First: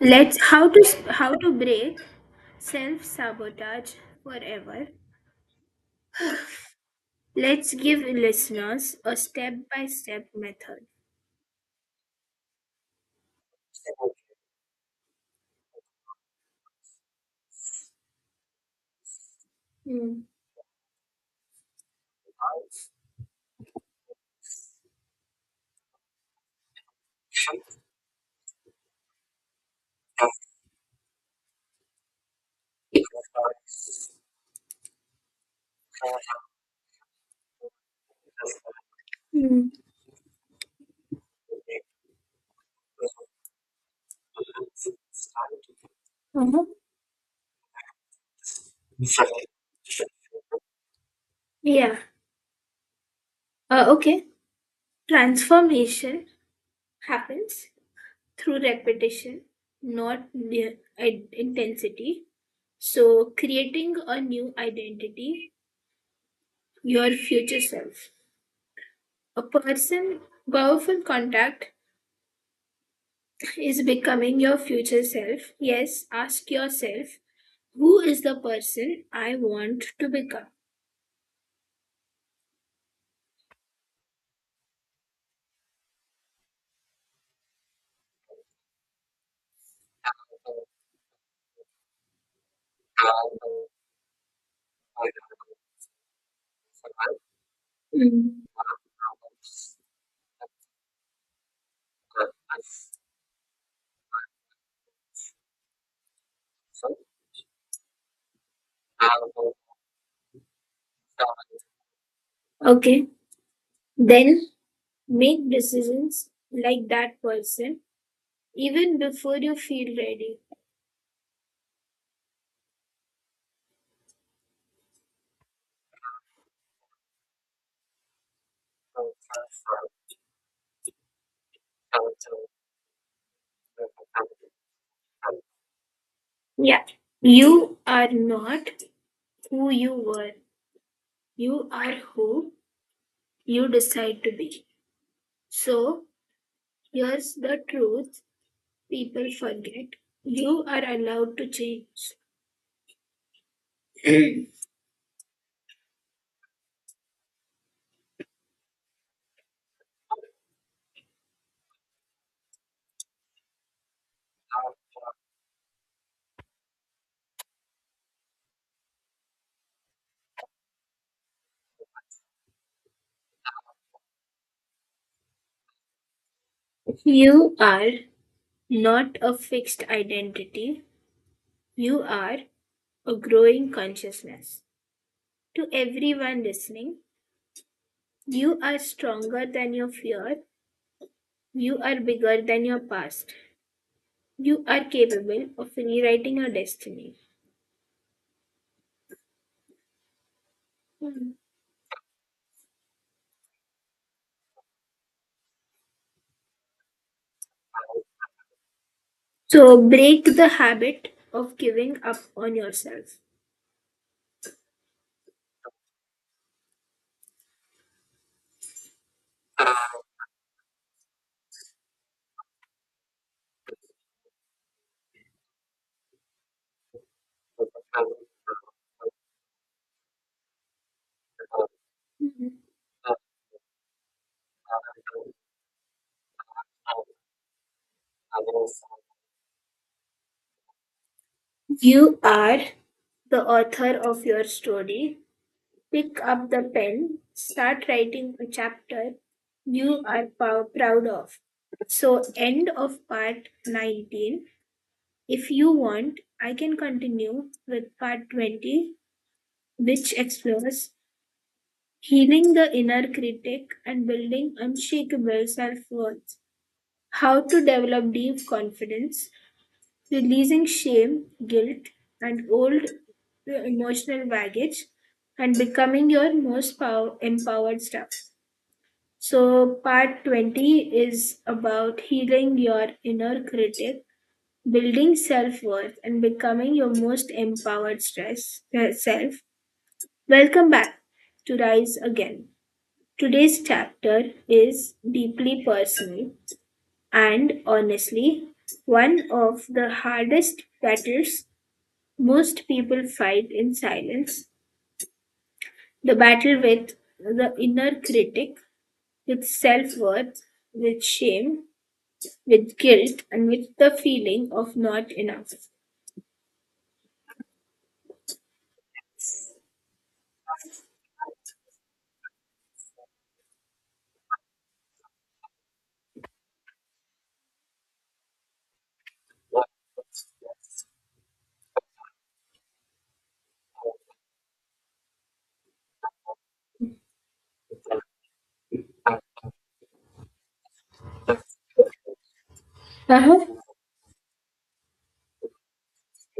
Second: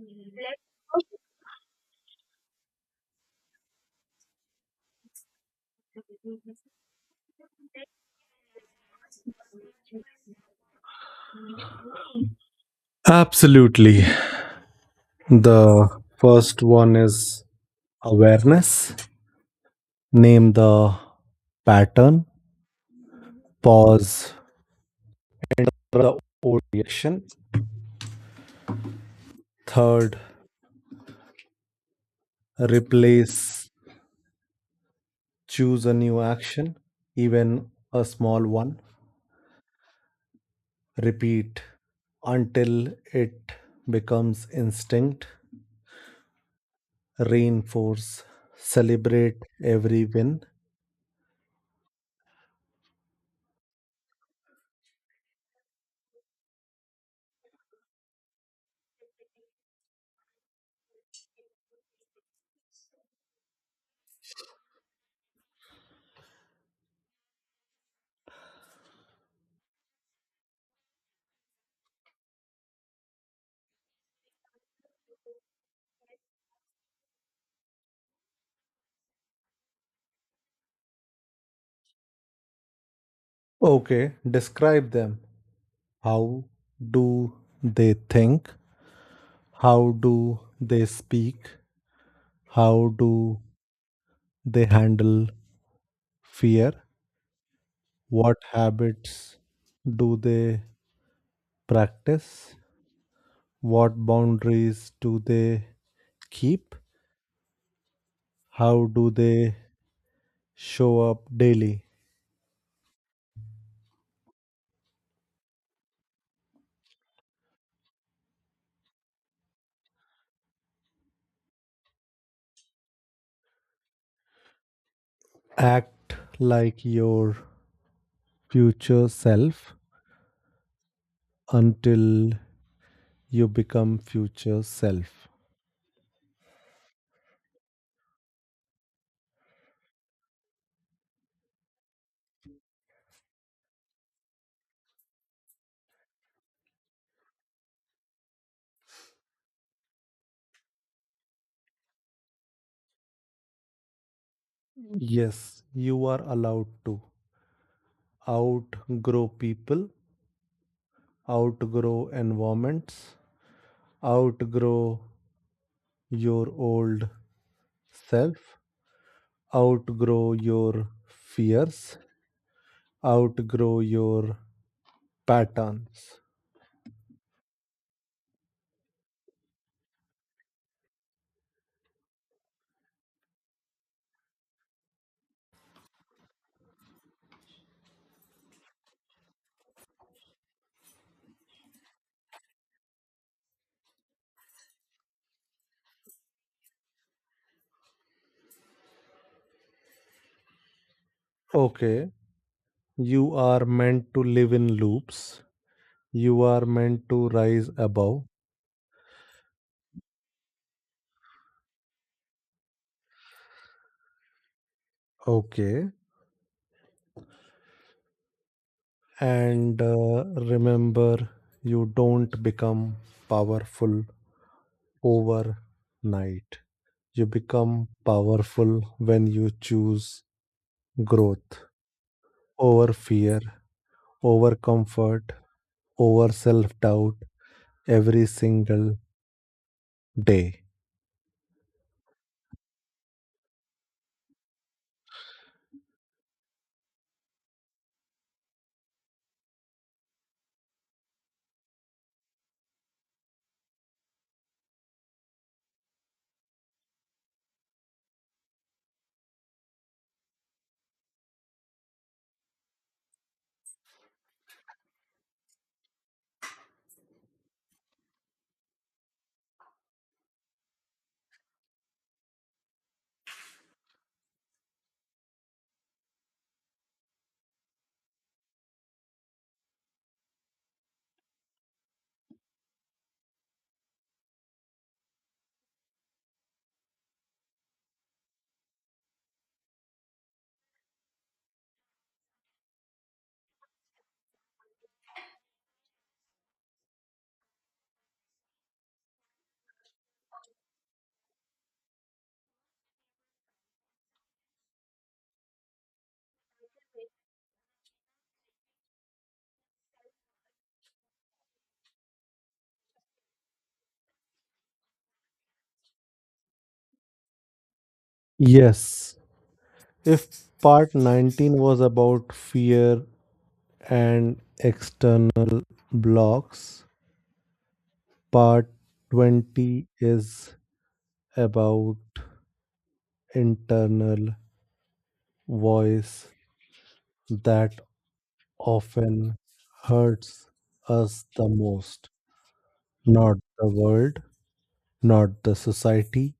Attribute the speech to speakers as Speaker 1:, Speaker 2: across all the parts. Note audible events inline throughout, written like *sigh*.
Speaker 1: Let's How to how to break self sabotage forever. Let's give listeners a step by step method.
Speaker 2: Absolutely. The first one is awareness.
Speaker 1: Hmm.
Speaker 2: Name the pattern. Pause the old reaction. Third, replace. Choose a new action, even a small one.
Speaker 1: Hmm.
Speaker 2: Repeat until it becomes instinct.
Speaker 1: Uh-huh.
Speaker 2: Reinforce. Celebrate every win.
Speaker 1: Yeah. Okay. Transformation happens through repetition, not the intensity. So, creating a new identity, your future self. A person, powerful contact is becoming your future self. Yes, ask yourself, who is the person I want to become?
Speaker 2: Okay, describe them. How do they think? How do they speak? How do they handle fear? What
Speaker 1: Mm.
Speaker 2: habits do they practice? What boundaries do they keep? How do they show up daily?
Speaker 1: Okay, then make decisions like that person even before you feel ready.
Speaker 2: Act like your future self until you become future self.
Speaker 1: Yeah, you are not who you were, you are who you decide to be. So, here's the truth people forget, you are allowed to change. *clears throat*
Speaker 2: Yes, you are allowed to outgrow people, outgrow environments, outgrow your old self, outgrow your fears, outgrow your patterns.
Speaker 1: You are not a fixed identity, you are a growing consciousness. To everyone listening, you are stronger than your fear, you are bigger than your past, you are capable of rewriting your destiny. Mhm.
Speaker 2: Okay, you are meant to live in loops, you are meant to rise above.
Speaker 1: So break the habit of giving up on yourself.
Speaker 2: Okay, and remember, you don't become powerful overnight. You become powerful when you choose growth,
Speaker 1: Mhm.
Speaker 2: over fear, over comfort, over self doubt every single day.
Speaker 1: You are the author of your story. Pick up the pen, start writing a chapter you are proud of. So, end of part 19. If you want, I can continue with part 20, which explores healing the inner critic and building unshakable self worth, how to develop deep confidence, releasing shame, guilt, and old emotional baggage, and becoming your most empowered self. So, part 20 is about healing your inner critic, building self worth, and becoming your most empowered self. Welcome back to Rise Again. Today's chapter is deeply personal and honestly one of the hardest battles most people fight in silence, the battle with the inner critic, with self worth, with shame, with guilt, and with the feeling of not enough.
Speaker 2: Yes, if part 19 was about fear and external blocks, part 20 is about internal voice that often hurts us the most. Not
Speaker 1: Uh-huh.
Speaker 2: the world, not the society,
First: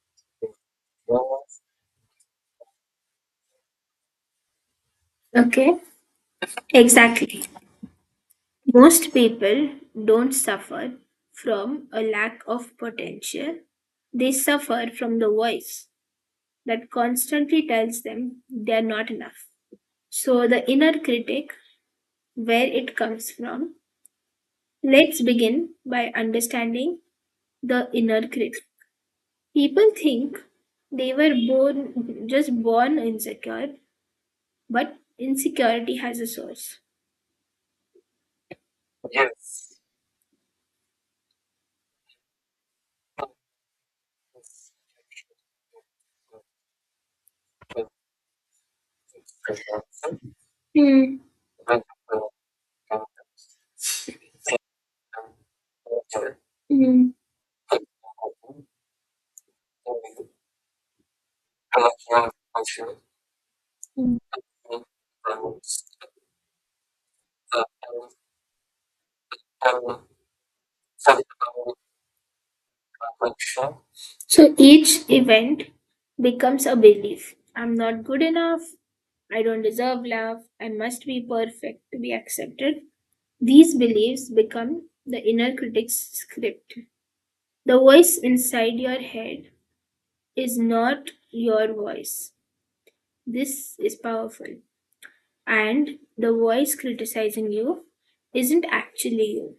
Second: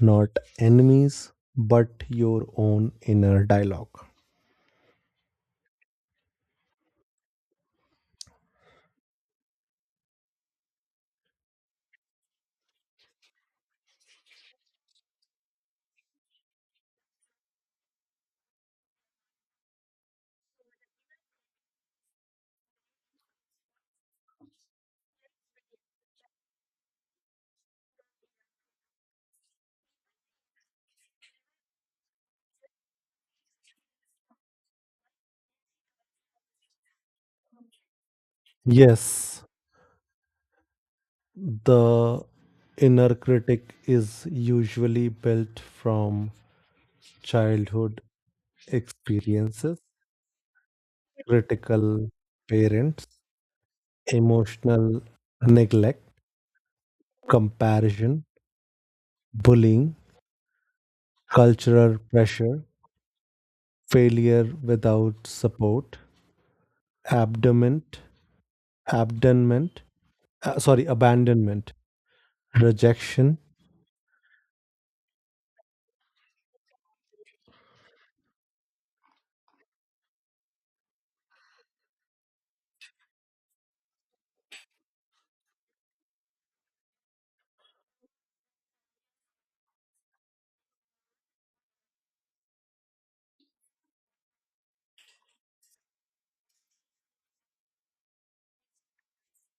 Speaker 2: not enemies, but your own inner dialogue.
Speaker 1: Okay. Exactly. Most people don't suffer from a lack of potential, they suffer from the voice that constantly tells them they're not enough. So, the inner critic, where it comes from. Let's begin by understanding the inner critic. People think they were born just born insecure. But insecurity has a source.
Speaker 2: Yes, the inner critic is usually built from childhood experiences,
Speaker 1: Mm,
Speaker 2: critical parents, emotional neglect,
Speaker 1: mm,
Speaker 2: comparison, bullying, cultural pressure,
Speaker 1: mm.
Speaker 2: failure without support, abandonment, abandonment, abandonment, rejection.
Speaker 1: So each event becomes a belief. I'm not good enough. I don't deserve love. I must be perfect to be accepted. These beliefs become the inner critic's script. The voice inside your head is not your voice. This is powerful. And the voice criticizing you isn't actually you.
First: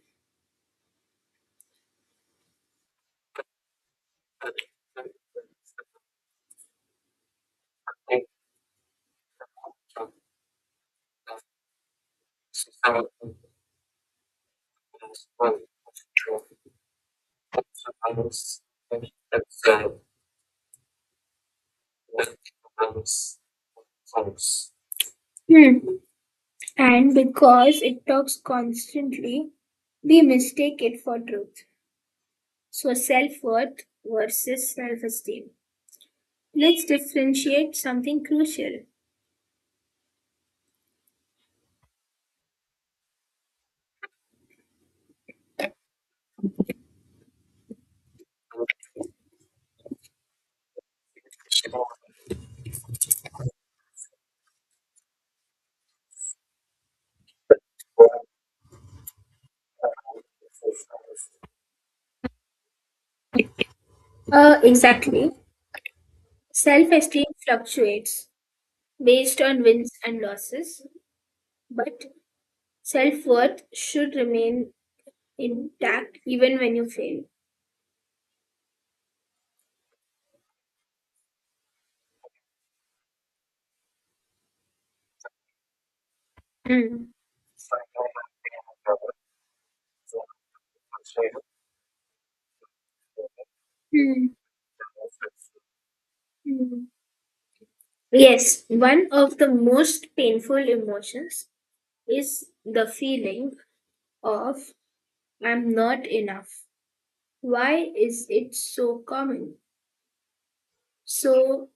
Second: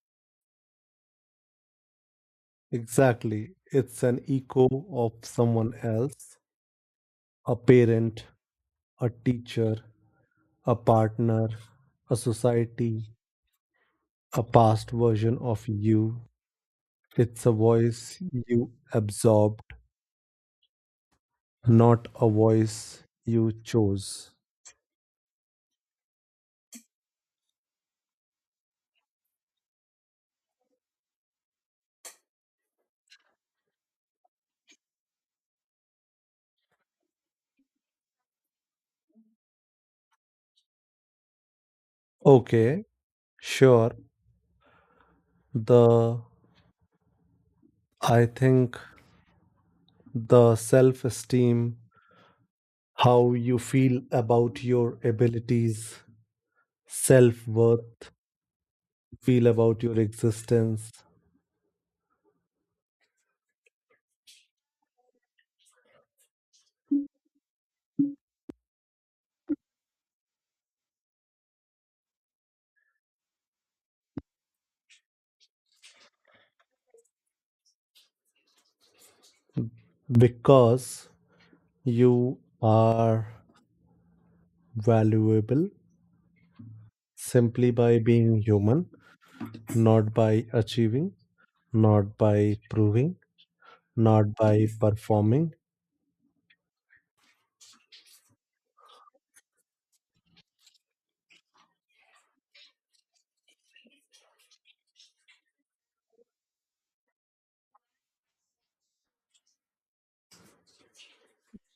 Speaker 2: Exactly. It's an echo of someone else, a parent, a teacher, a partner, a society, a past version of you. It's a voice you absorbed, not a voice you chose.
Speaker 1: Hmm. And because it talks constantly, we mistake it for truth. So, self worth versus self esteem. Let's differentiate something crucial.
Speaker 2: Okay, sure. The I think the self esteem, how you feel about your abilities, self worth, feel about your existence.
Speaker 1: Exactly. Self esteem fluctuates based on wins and losses, but self worth should remain intact even when you fail.
Speaker 2: Because you are valuable
Speaker 1: Mm,
Speaker 2: simply by being human, not by achieving, not by proving,
Speaker 1: mm,
Speaker 2: not by performing.
Speaker 1: mm. Yes, one of the most painful emotions is the feeling of I'm not enough. Why is it so common? So,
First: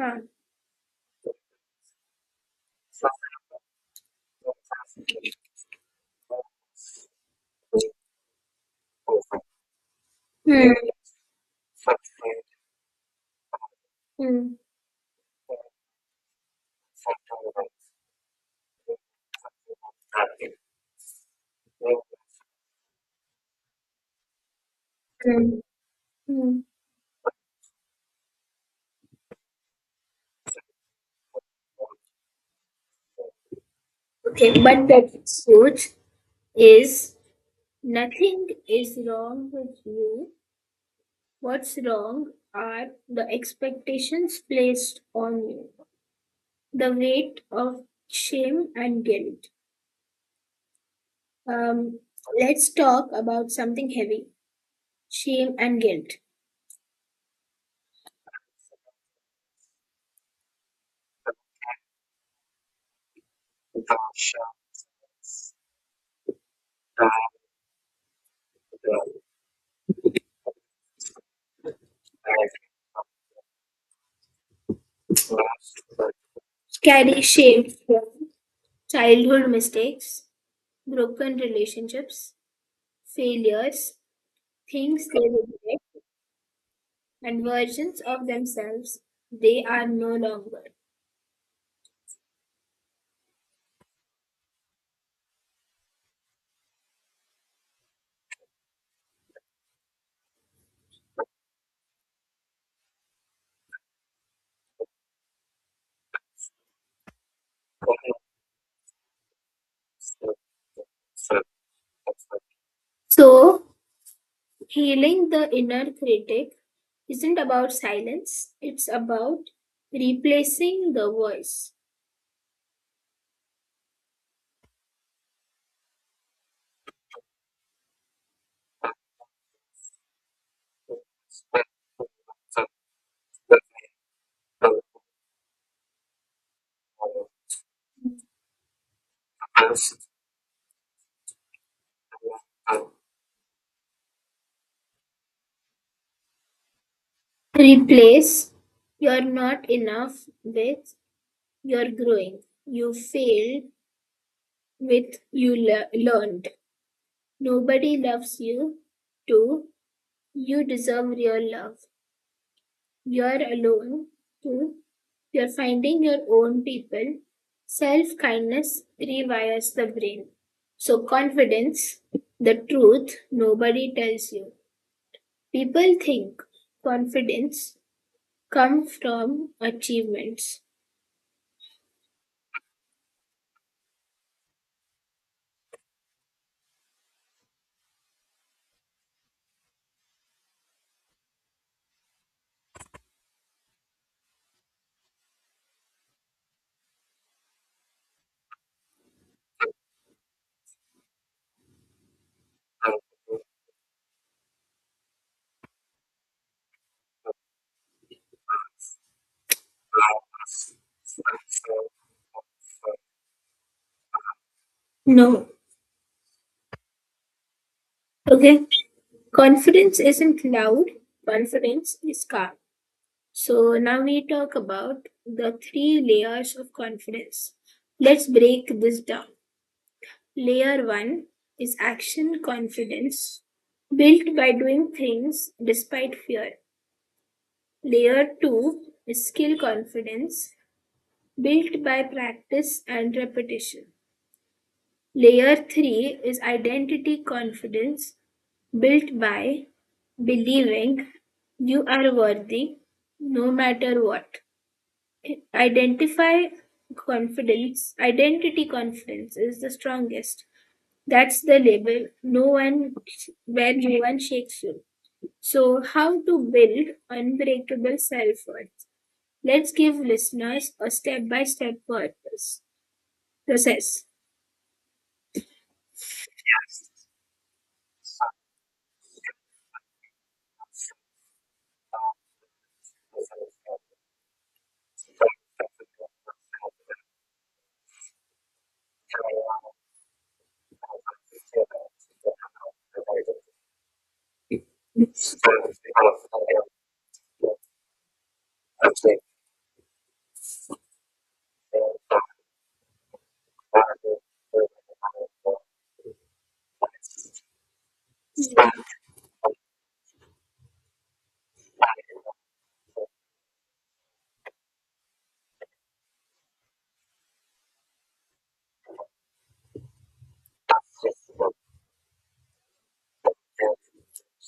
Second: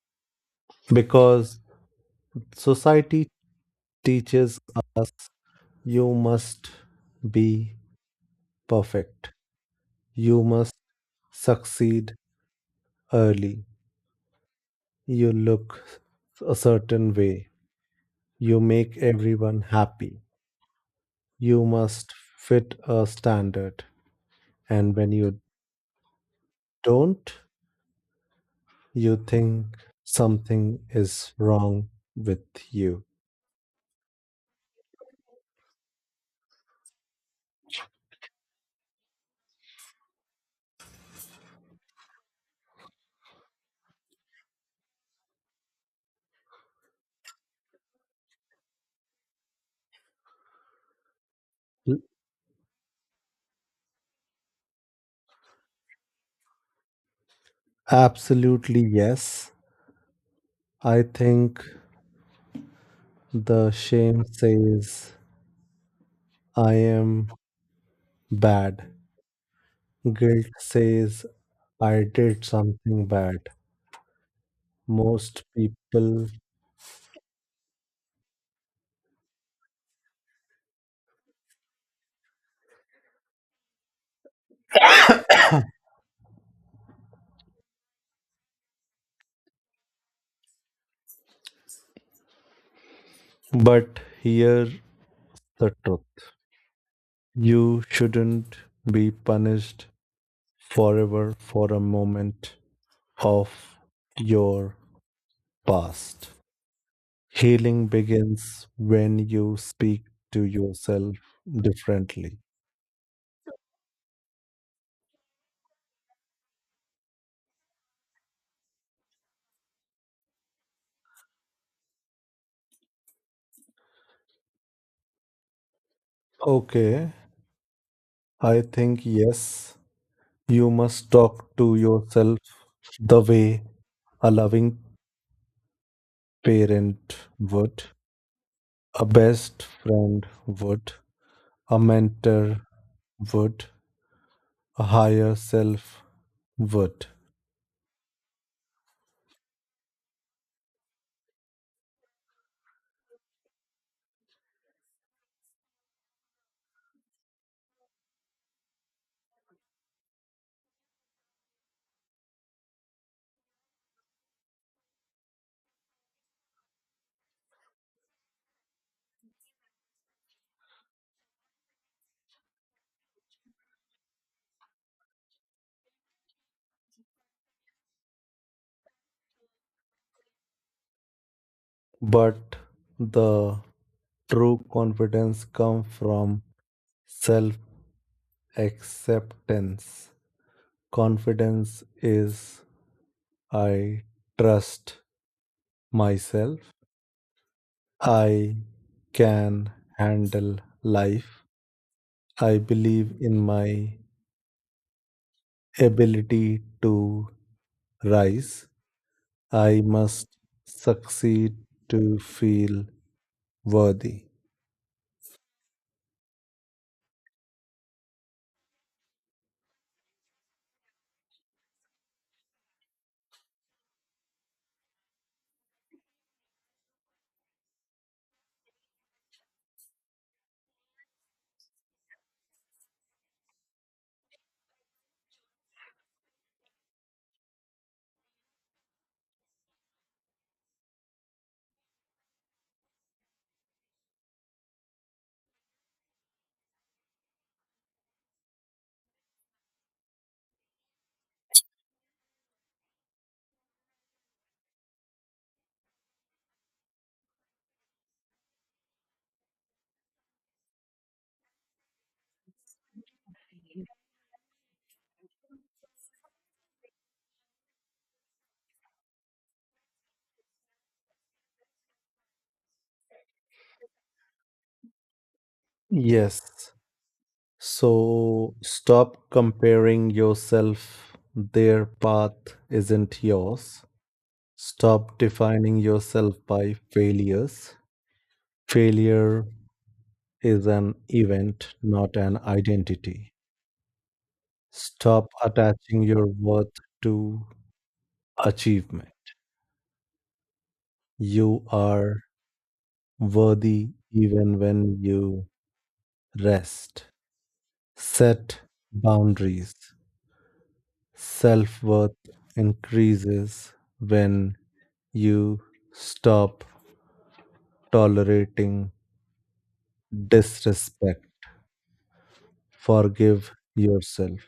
Speaker 1: uh,
Speaker 2: Because society teaches us you must be perfect, you must
Speaker 1: hmm,
Speaker 2: succeed early,
Speaker 1: hmm,
Speaker 2: you look a certain way, you make everyone happy, you must fit a standard. And when you
Speaker 1: hmm, hmm.
Speaker 2: don't, you think something is wrong with you.
Speaker 1: Okay, but the truth is, nothing is wrong with you. What's wrong are the expectations placed on you, the weight of shame and guilt.
Speaker 2: L-
Speaker 1: Um, let's talk about something heavy, shame and guilt.
Speaker 2: Absolutely, yes. I think the shame says I am bad. Guilt says I did something bad. Most people,
Speaker 1: Carry shame from childhood mistakes, broken relationships, failures, things and versions of themselves they are no longer.
Speaker 2: but here the truth. You shouldn't be punished forever for a moment of your past. Healing begins when you speak to yourself differently.
Speaker 1: So, healing the inner critic isn't about silence, it's about replacing the voice.
Speaker 2: Okay, I think yes, you must talk to yourself the way a loving parent would, a best friend would, a mentor would, a higher self would.
Speaker 1: Replace you're not enough with you're growing. You failed with you learned. Nobody loves you too. You deserve real love. You're alone too. You're finding your own people. Self kindness rewires the brain. So, confidence, the truth nobody tells you. People think confidence comes from achievements.
Speaker 2: But the true confidence comes from self acceptance. Confidence is I trust myself. I can handle life. I believe in my ability to rise. I must succeed to feel worthy.
Speaker 1: No. Okay. Confidence isn't loud, confidence is calm. So, now we talk about the three layers of confidence. Let's break this down. Layer one is action confidence, built by doing things despite fear. Layer two is skill confidence, built by practice and repetition. Layer three is identity confidence, built by believing you are worthy no matter what. Identify Identity confidence is the strongest. That's the label. No one Where no one shakes you. So how to build unbreakable self-worth? Let's give listeners a step-by-step purpose process.
Speaker 2: Yes. So stop comparing yourself. Their path isn't yours. Stop defining yourself by failures. Failure is an event, not an identity. Stop attaching your worth to achievement. You are worthy even when you rest. Set boundaries. Self worth increases when you stop tolerating disrespect. Forgive yourself.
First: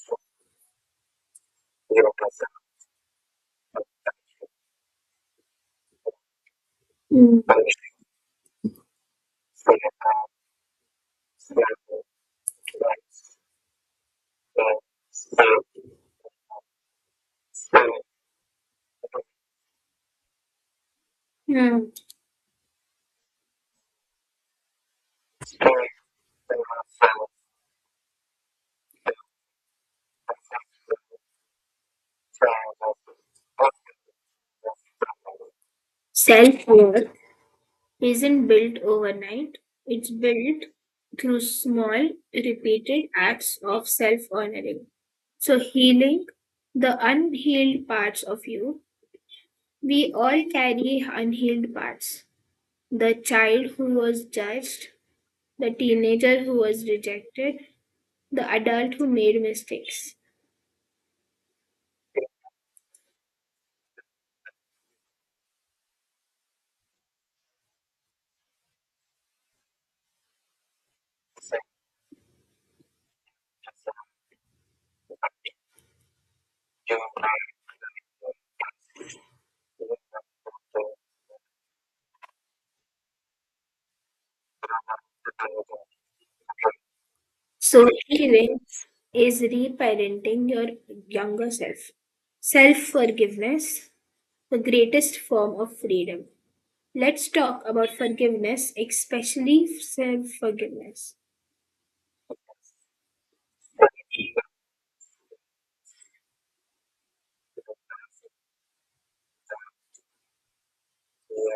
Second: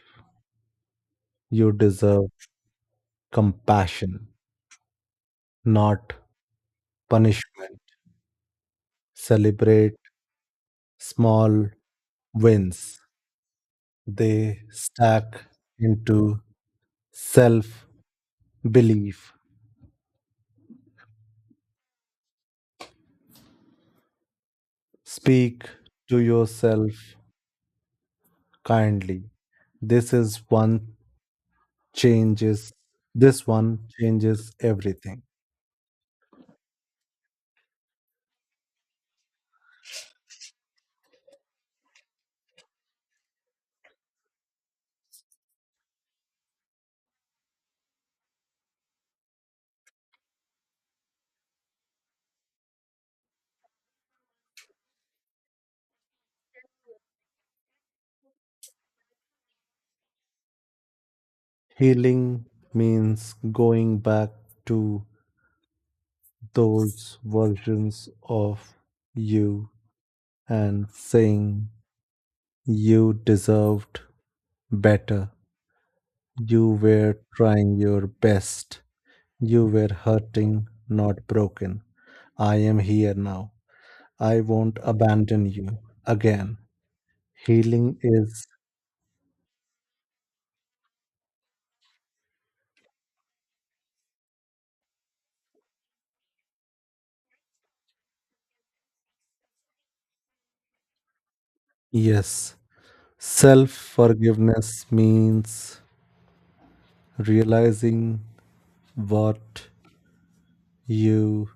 Speaker 2: You deserve compassion, not
Speaker 1: Mm.
Speaker 2: punishment. Celebrate small wins. They stack into self belief.
Speaker 1: Hmm.
Speaker 2: Speak to yourself kindly. This is one changes this one changes everything.
Speaker 1: Self-worth isn't built overnight. It's built through small, repeated acts of self-honoring. So, healing the unhealed parts of you. We all carry unhealed parts, the child who was judged, the teenager who was rejected, the adult who made mistakes.
Speaker 2: Healing means going back to those versions of you and saying you deserved better. You were trying your best. You were hurting, not broken. I am here now. I won't abandon you again.
Speaker 1: So,
Speaker 2: Healing is
Speaker 1: healing is reparenting your younger self. Self forgiveness, the greatest form of freedom. Let's talk about forgiveness, especially self forgiveness.
Speaker 2: yes. Self forgiveness means realizing what you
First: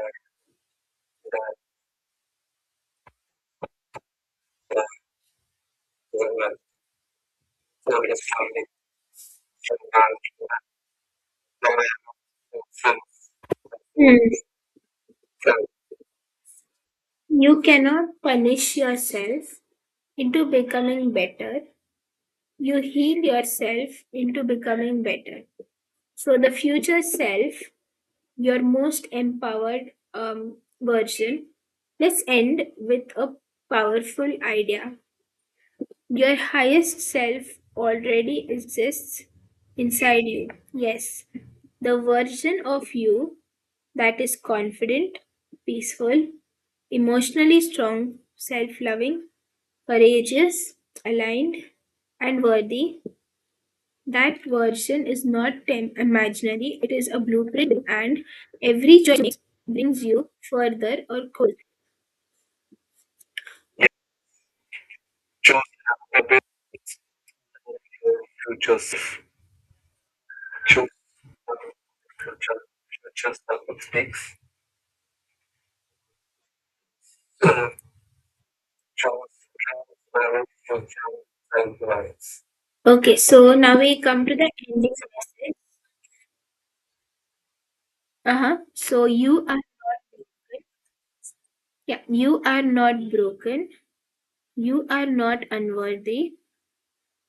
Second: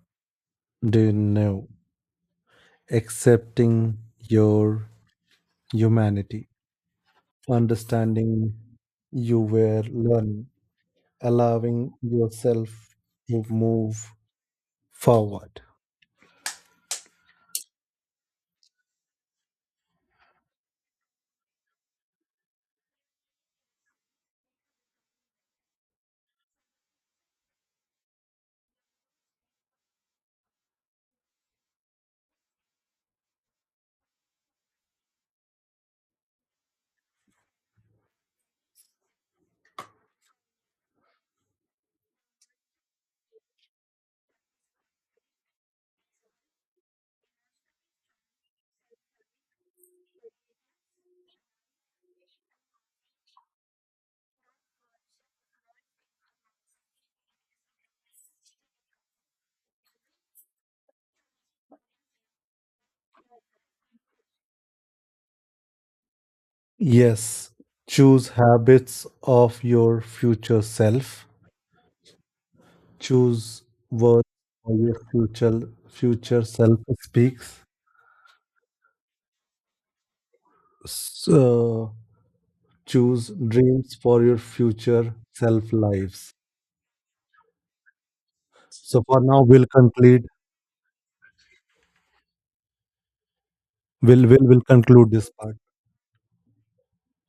Speaker 2: didn't know, accepting your humanity, understanding you were learning, allowing yourself to move
Speaker 1: Hmm.
Speaker 2: forward.
Speaker 1: You cannot punish yourself into becoming better. You heal yourself into becoming better. So the future self, your most empowered version. Let's end with a powerful idea. Your highest self already exists inside you. Yes, the version of you that is confident, peaceful, emotionally strong, self loving, courageous, aligned, and worthy, that version is not imaginary, it is a blueprint, and every choice makes brings you further or closer.
Speaker 2: Yes, choose habits of your future self. Choose words for your future self speaks. So
Speaker 1: Okay,
Speaker 2: choose
Speaker 1: so now
Speaker 2: dreams
Speaker 1: we
Speaker 2: for
Speaker 1: come to
Speaker 2: your
Speaker 1: the ending.
Speaker 2: future self lives.
Speaker 1: Uh huh.
Speaker 2: So for now we'll conclude
Speaker 1: Yeah, you are not broken, you
Speaker 2: we'll will
Speaker 1: are
Speaker 2: conclude this
Speaker 1: not
Speaker 2: part.
Speaker 1: unworthy,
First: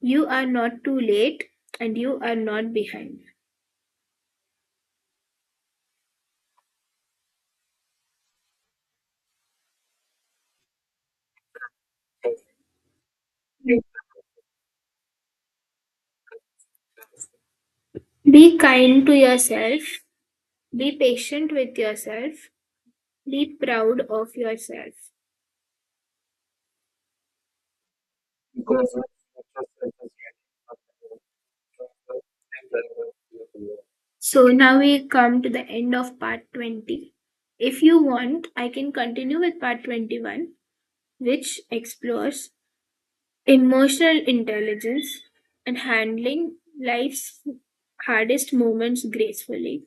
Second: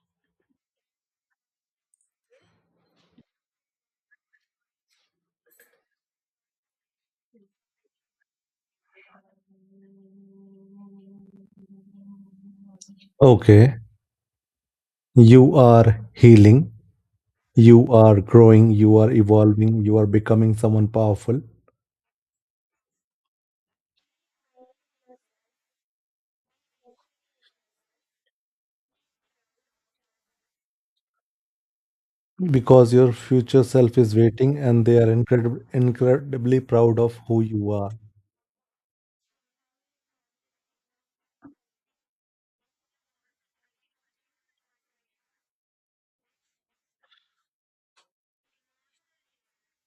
Speaker 1: you are not too late, and you are not behind.
Speaker 2: Okay. You are healing, you are
Speaker 1: Be
Speaker 2: growing, you
Speaker 1: kind
Speaker 2: are
Speaker 1: to yourself,
Speaker 2: evolving, you are becoming someone
Speaker 1: be
Speaker 2: powerful,
Speaker 1: patient with yourself, be proud of yourself.
Speaker 2: because your future self is
Speaker 1: So
Speaker 2: waiting
Speaker 1: now
Speaker 2: and they are
Speaker 1: we come to the end of part
Speaker 2: incredibly proud
Speaker 1: 20.
Speaker 2: of who you
Speaker 1: If
Speaker 2: are.
Speaker 1: you want, I can continue with part 21, which explores emotional intelligence and handling life's hardest moments gracefully,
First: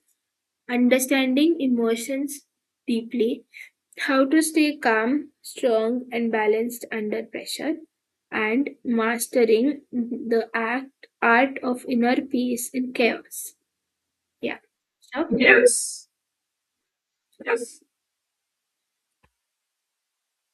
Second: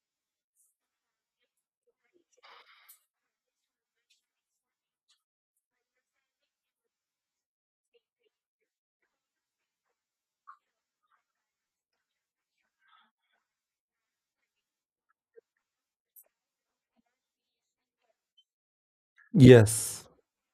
Speaker 1: understanding emotions deeply, how to stay calm, strong, and balanced under pressure, and mastering the art of inner peace in chaos. Yeah. Stop.
Speaker 2: Yes.